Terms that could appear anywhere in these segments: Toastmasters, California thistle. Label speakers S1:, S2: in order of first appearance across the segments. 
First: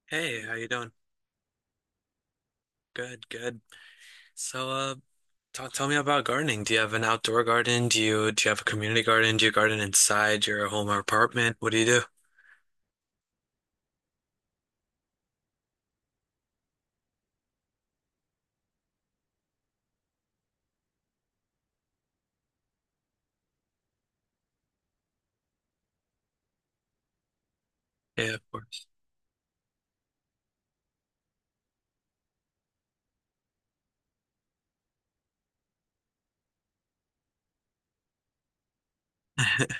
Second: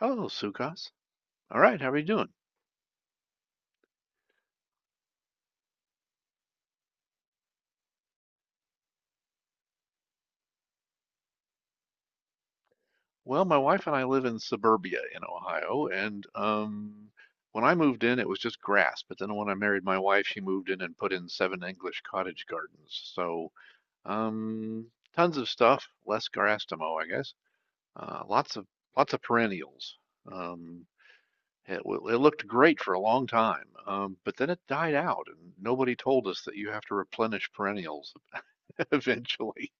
S1: Hello,
S2: Hey, how you
S1: Sukas.
S2: doing?
S1: All right, how are you doing?
S2: Good, good. So, uh, tell me about gardening. Do you have an outdoor garden? Do you have a community garden? Do you garden inside your home or apartment? What do you do?
S1: Well, my wife and I live in suburbia in Ohio, and when I moved in, it was just grass. But then when I married my wife, she moved in and put in seven English cottage gardens. So, um, tons of stuff, less grass to mow, I guess. Uh,
S2: Yeah, of
S1: lots of
S2: course.
S1: lots of perennials. Um, it looked great for a long time, but then it died out, and nobody told us that you have to replenish perennials eventually.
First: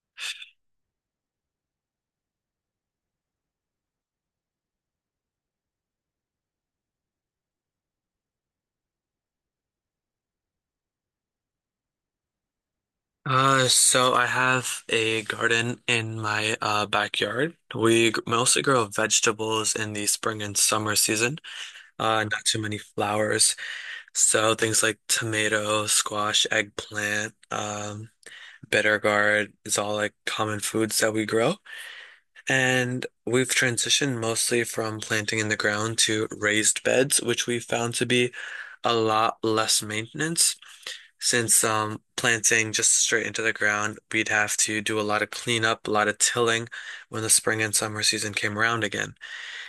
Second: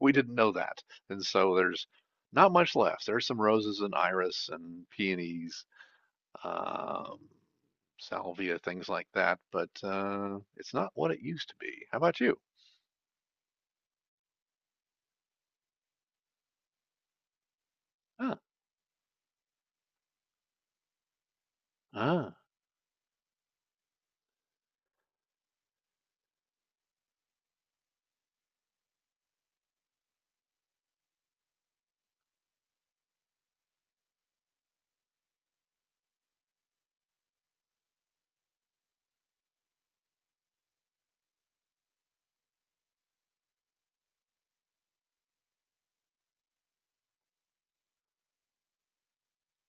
S1: We didn't know that. And so there's not much left. There's some roses and iris and peonies, um, salvia, things like that, but it's not what it used to be. How about you?
S2: So I have a garden in my backyard.
S1: Ah,
S2: Mostly grow vegetables in the spring and summer season.
S1: ah,
S2: Not too many flowers. So things like tomato, squash, eggplant, bitter gourd is all like common foods that we grow. And we've transitioned mostly from planting in the ground to raised beds, which we found to be a lot less maintenance. Since planting just straight into the ground, we'd have to do a lot of cleanup, a lot of tilling when the spring and summer season came around again.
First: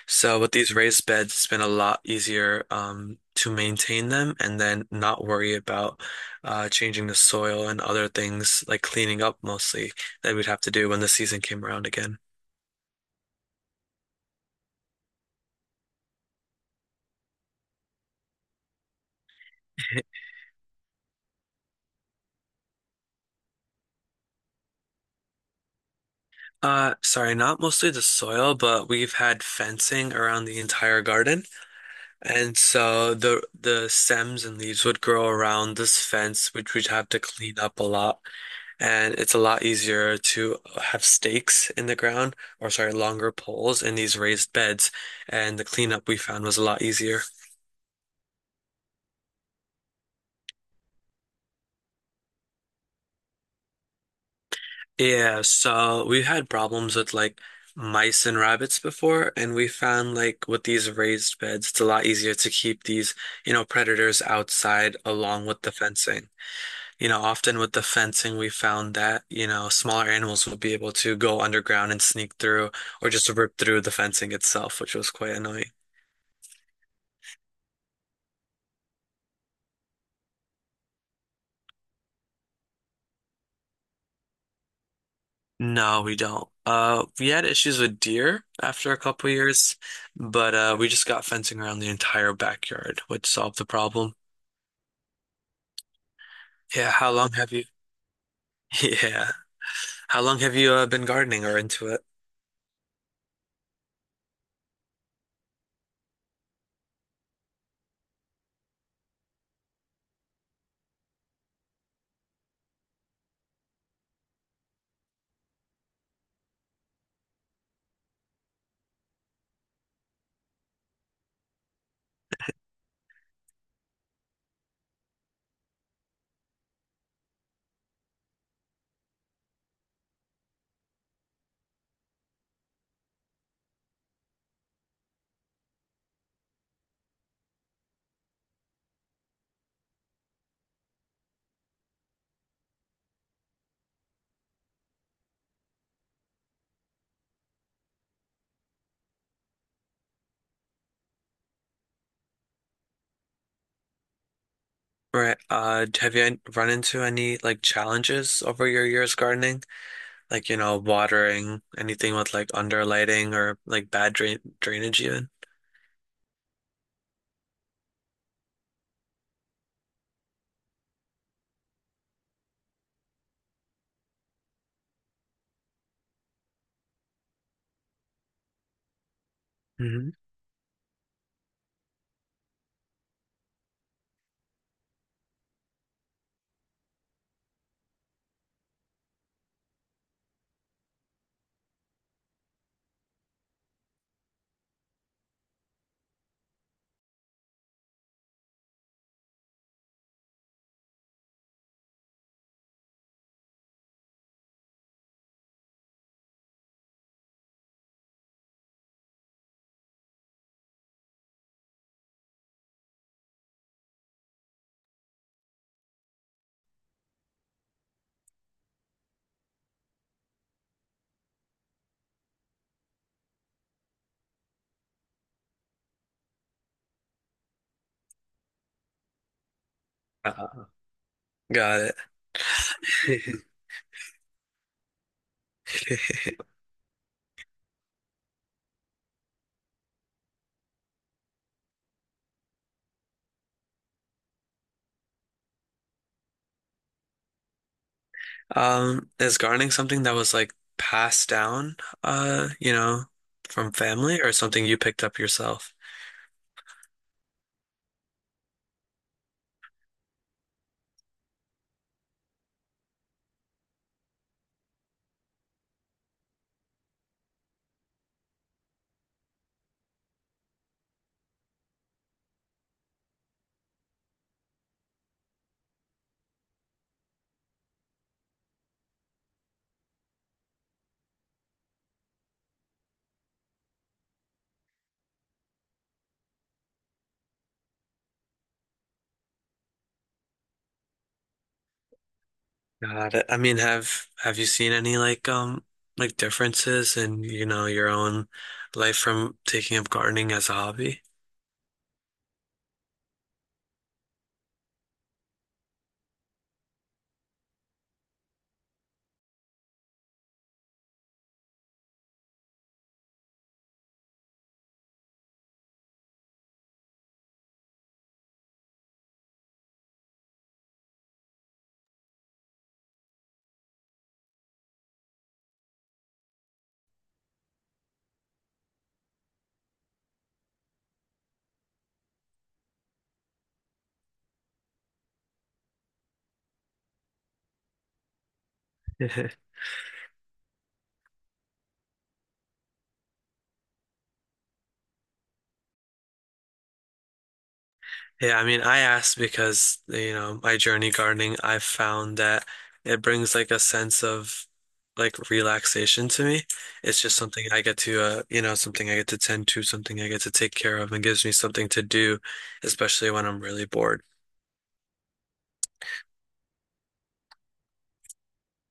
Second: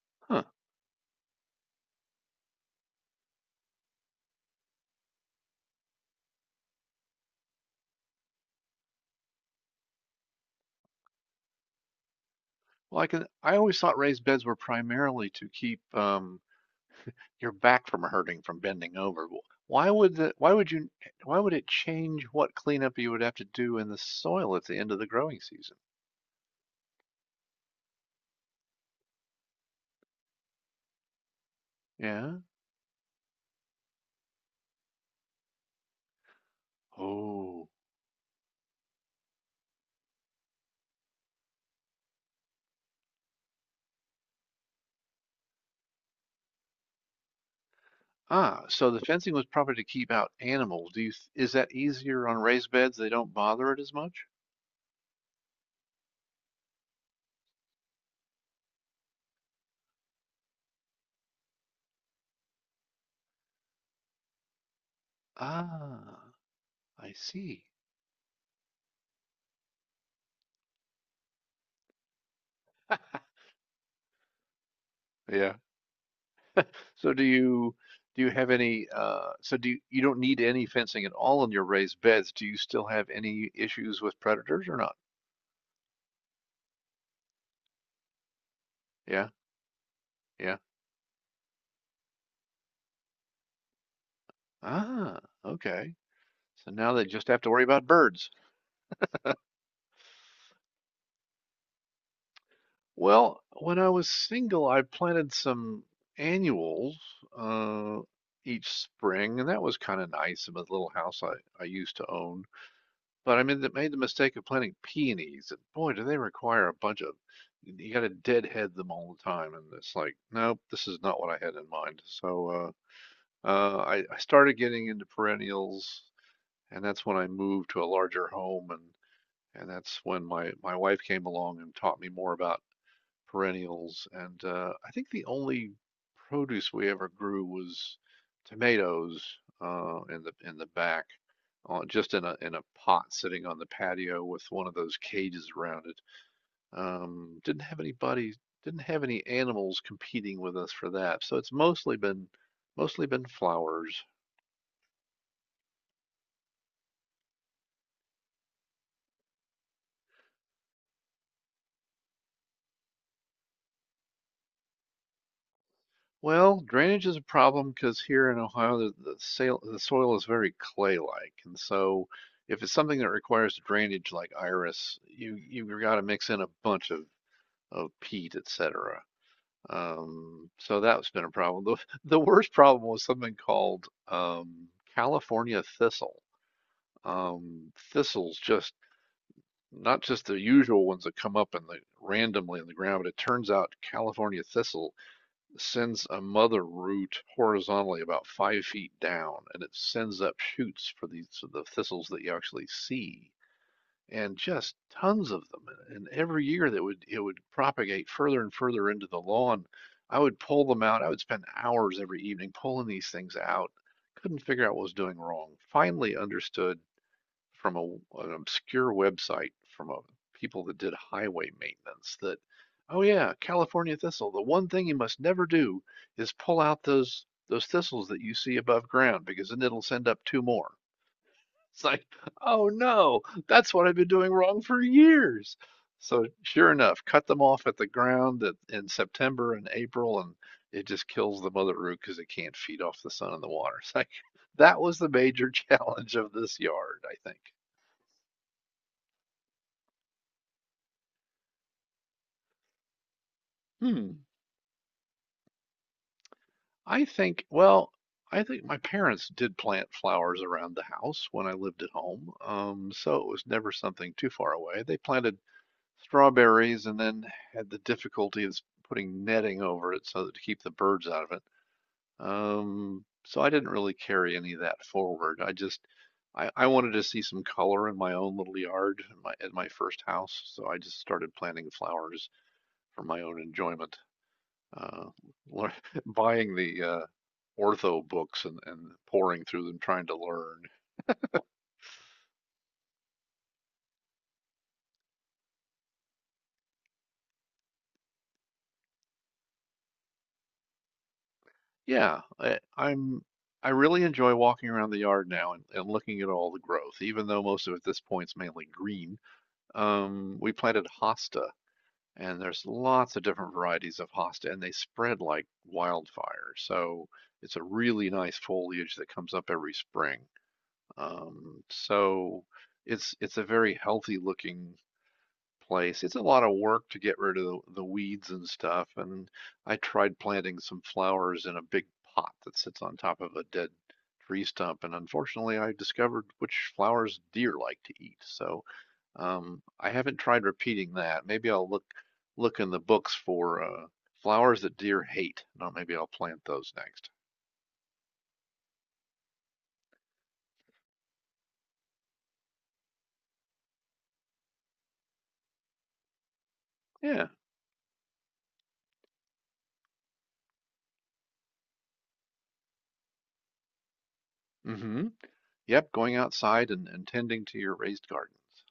S2: So
S1: huh.
S2: with these raised beds, it's been a lot easier to maintain them and then not worry about changing the soil and other things like cleaning up mostly that we'd have to do when the season came around again.
S1: Well, I can. I always thought raised beds were primarily to keep your back from hurting from bending over. Why would you? Why would it change what cleanup you would have to do in the soil at the end of the growing season?
S2: Sorry, not mostly the soil, but we've had fencing around the entire garden.
S1: Yeah.
S2: And so the stems and leaves would grow around this fence, which we'd have to clean
S1: Oh.
S2: up a lot. And it's a lot easier to have stakes in the ground, or sorry, longer poles in these raised beds. And the cleanup we found was a lot easier.
S1: Ah, so the fencing was probably to keep out animals. Is that easier on raised beds? They don't bother it as much?
S2: Yeah, so we've had problems with like mice and rabbits before, and we found like with these raised beds, it's a lot easier to keep these, predators outside along with the
S1: Ah,
S2: fencing. You
S1: I
S2: know, often
S1: see.
S2: with the fencing, we found that, smaller animals would be able to go underground and sneak through or just rip through the fencing itself, which was quite
S1: Yeah.
S2: annoying.
S1: So do you have any you don't need any fencing at all in your raised beds. Do you still have any issues with predators or not?
S2: No, we don't. We had issues with deer after a
S1: Yeah.
S2: couple years, but
S1: Yeah.
S2: we just got fencing around the entire backyard, which solved the problem.
S1: Ah, okay. So
S2: Yeah,
S1: now they
S2: how
S1: just
S2: long
S1: have to
S2: have
S1: worry
S2: you
S1: about birds.
S2: yeah. How long have you been gardening or into it?
S1: Well, when I was single, I planted some annuals uh, each spring, and that was kind of nice in the little house I used to own. But I made made the mistake of planting peonies, and boy, do they require a bunch of, you got to deadhead them all the time. And it's like, nope, this is not what I had in mind. So I started getting into perennials, and that's when I moved to a larger home, and that's when my wife came along and taught me more about perennials, and I think the only produce we ever grew was tomatoes in the back, just in a pot sitting on the patio with one of those cages around it. Um, didn't have anybody, didn't have any animals competing with us for that, so it's mostly been flowers.
S2: Right. Have you run into any like challenges over your years gardening? Like, watering, anything with like under lighting or like bad drainage even?
S1: Well, drainage is a problem because here in Ohio, the soil is very clay-like. And so if it's something that requires drainage like iris, you've got to mix in a bunch of peat, et cetera.
S2: Hmm.
S1: So that's been a problem. The worst problem was something called California thistle. Um, thistles just, not just the usual ones that come up in the randomly in the ground, but it turns out California thistle sends a mother root horizontally about 5 feet down, and it sends up shoots for these so the thistles that you actually see, and just tons of them. And every year that would it would propagate further and further into the lawn. I would pull them out. I would spend hours every evening pulling these things out. Couldn't figure out what was doing wrong. Finally understood from an obscure website from people that did highway maintenance that, oh yeah, California thistle. The one thing you must never do is pull out those thistles that you see above ground because then it'll send up two
S2: Uh,
S1: more. It's
S2: got
S1: like, oh no,
S2: it.
S1: that's what I've been doing wrong for years. So sure enough, cut them off at the ground in September and April, and it just kills the mother root because it can't feed off the sun and the water. It's like that was the major challenge of this yard, I think.
S2: Is gardening something that was like passed down, uh, you know, from family
S1: Hmm.
S2: or something you picked up yourself?
S1: I think, well, I think my parents did plant flowers around the house when I lived at home, so it was never something too far away. They planted strawberries and then had the difficulty of putting netting over it so that to keep the birds out of it. So I didn't really carry any of that forward. I wanted to see some color in my own little yard in my first house, so I just started planting flowers for my own enjoyment. uh, buying the ortho books and pouring through them, trying to learn.
S2: Got it. I mean, have you seen any like differences in, your own life from taking up gardening as a hobby?
S1: Yeah, I, I'm. I really enjoy walking around the yard now and looking at all the growth, even though most of it at this point is mainly green. We planted hosta, and there's lots of different varieties of hosta, and they spread like wildfire. So it's a really nice foliage that comes up every spring. So it's a very healthy looking place. It's a lot of work to get rid of the weeds and stuff. And I tried planting some flowers in a big pot that sits on top of a dead tree stump. And unfortunately, I discovered which flowers deer like to eat. So I haven't tried repeating that. Maybe I'll look in the books for flowers that deer hate. No, maybe I'll plant those next.
S2: Yeah, I mean, I asked because, my journey gardening, I've found that it brings like a sense of like relaxation to me. It's just
S1: Yeah.
S2: something I get to something I get to tend to, something I get to take care of and gives me something to do, especially when I'm really bored.
S1: Mm-hmm. Yep. Going outside and tending to your raised gardens.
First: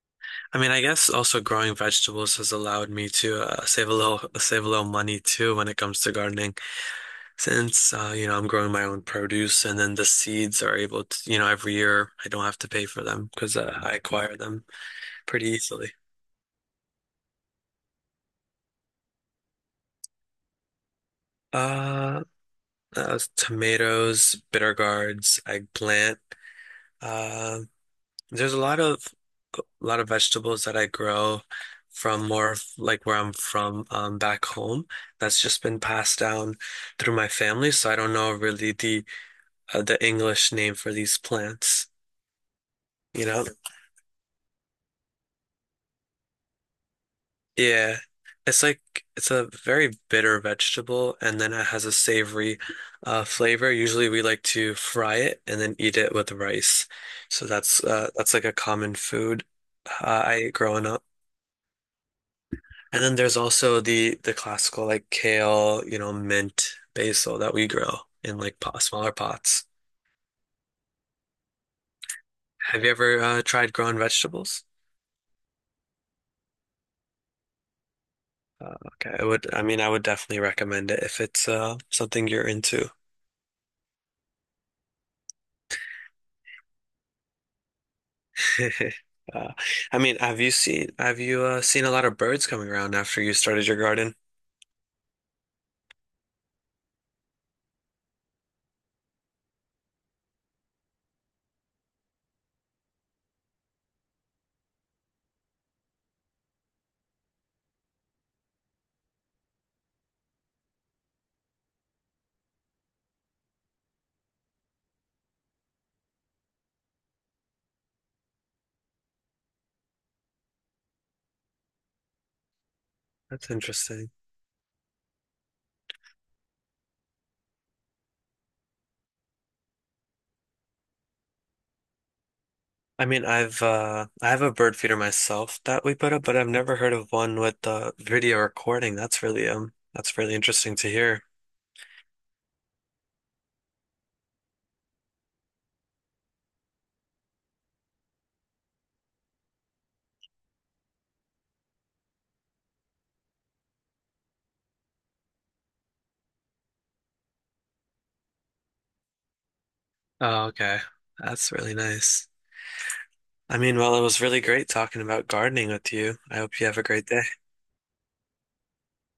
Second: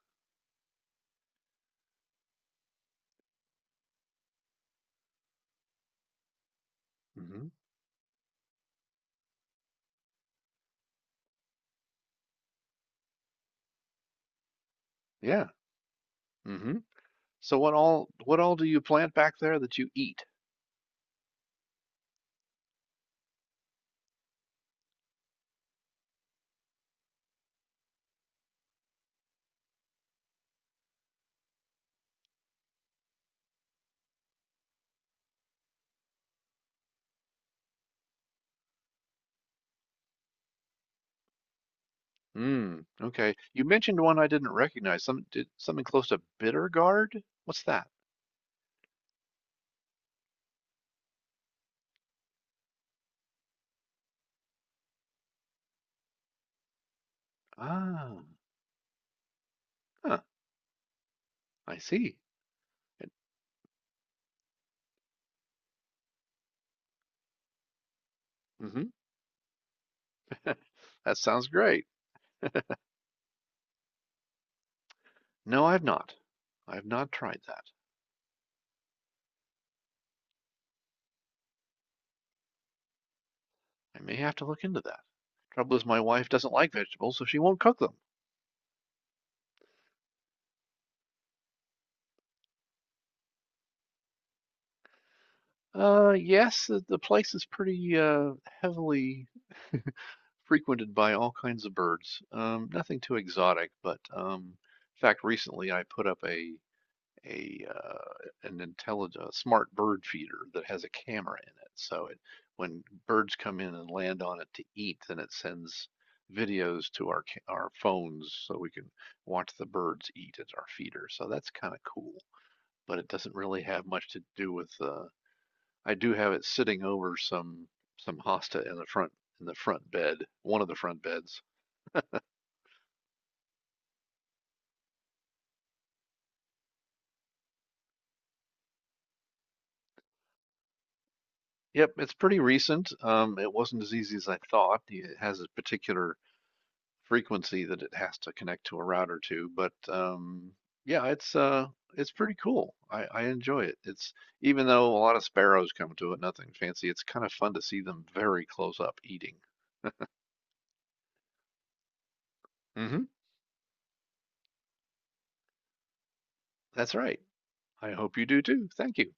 S2: I mean, I guess also growing vegetables has allowed me to save a little save a little money too when it comes to gardening.
S1: Mm-hmm.
S2: Since I'm growing my own produce and then the seeds are able to, every year I don't have to pay for them because I acquire them pretty
S1: Yeah.
S2: easily.
S1: Mm-hmm. So what all do you plant back there that you eat?
S2: Uh, tomatoes, bitter gourds, eggplant. um, There's a lot of vegetables that I grow from more of like where I'm from back home. That's just been passed down through my family, so I don't know really the English name for these plants.
S1: Mm,
S2: You
S1: okay.
S2: know,
S1: You mentioned one I didn't recognize. Some did something close to bitter gourd? What's that?
S2: yeah, it's like it's a very bitter vegetable, and then it has a savory flavor. Usually, we like to fry it and then eat it with rice. So
S1: Ah,
S2: that's like a common food
S1: huh,
S2: I ate growing up.
S1: I see.
S2: And then there's also the classical like kale, mint, basil that we grow in
S1: Mm-hmm.
S2: smaller pots.
S1: That sounds great.
S2: Have you ever tried growing vegetables?
S1: No, I've not. I've not tried that.
S2: Okay, I would. I mean, I would definitely recommend it if it's something you're into.
S1: I may have to look into that. Trouble is, my wife doesn't like vegetables, so she won't cook them.
S2: Uh, I mean, have you seen a lot of birds coming around after you started your garden?
S1: Yes, the place is pretty heavily frequented by all kinds of birds. Nothing too exotic, but in fact, recently I put up a an intelligent smart bird feeder that has a camera in it. So it when birds come in and land on it to eat, then it sends videos to our phones so we can watch the birds eat at our feeder. So that's kind of cool, but it doesn't
S2: That's
S1: really have much
S2: interesting.
S1: to do with. I do have it sitting over some hosta in the front bed, one of the front beds.
S2: I mean, I've I have a bird feeder myself that we put up, but I've never heard of one with video recording. That's really interesting to hear.
S1: Yep, it's pretty recent. It wasn't as easy as I thought. It has a particular frequency that it has to connect to a router to, but yeah, it's pretty cool. I enjoy it. It's even though a lot of sparrows come to it, nothing fancy. It's kind of fun to see them very close up eating.
S2: Oh, okay. That's really nice.
S1: Hmm.
S2: I mean, well, it was really great talking about gardening with you. I hope you have a
S1: That's
S2: great
S1: right.
S2: day.
S1: I hope you do too. Thank you.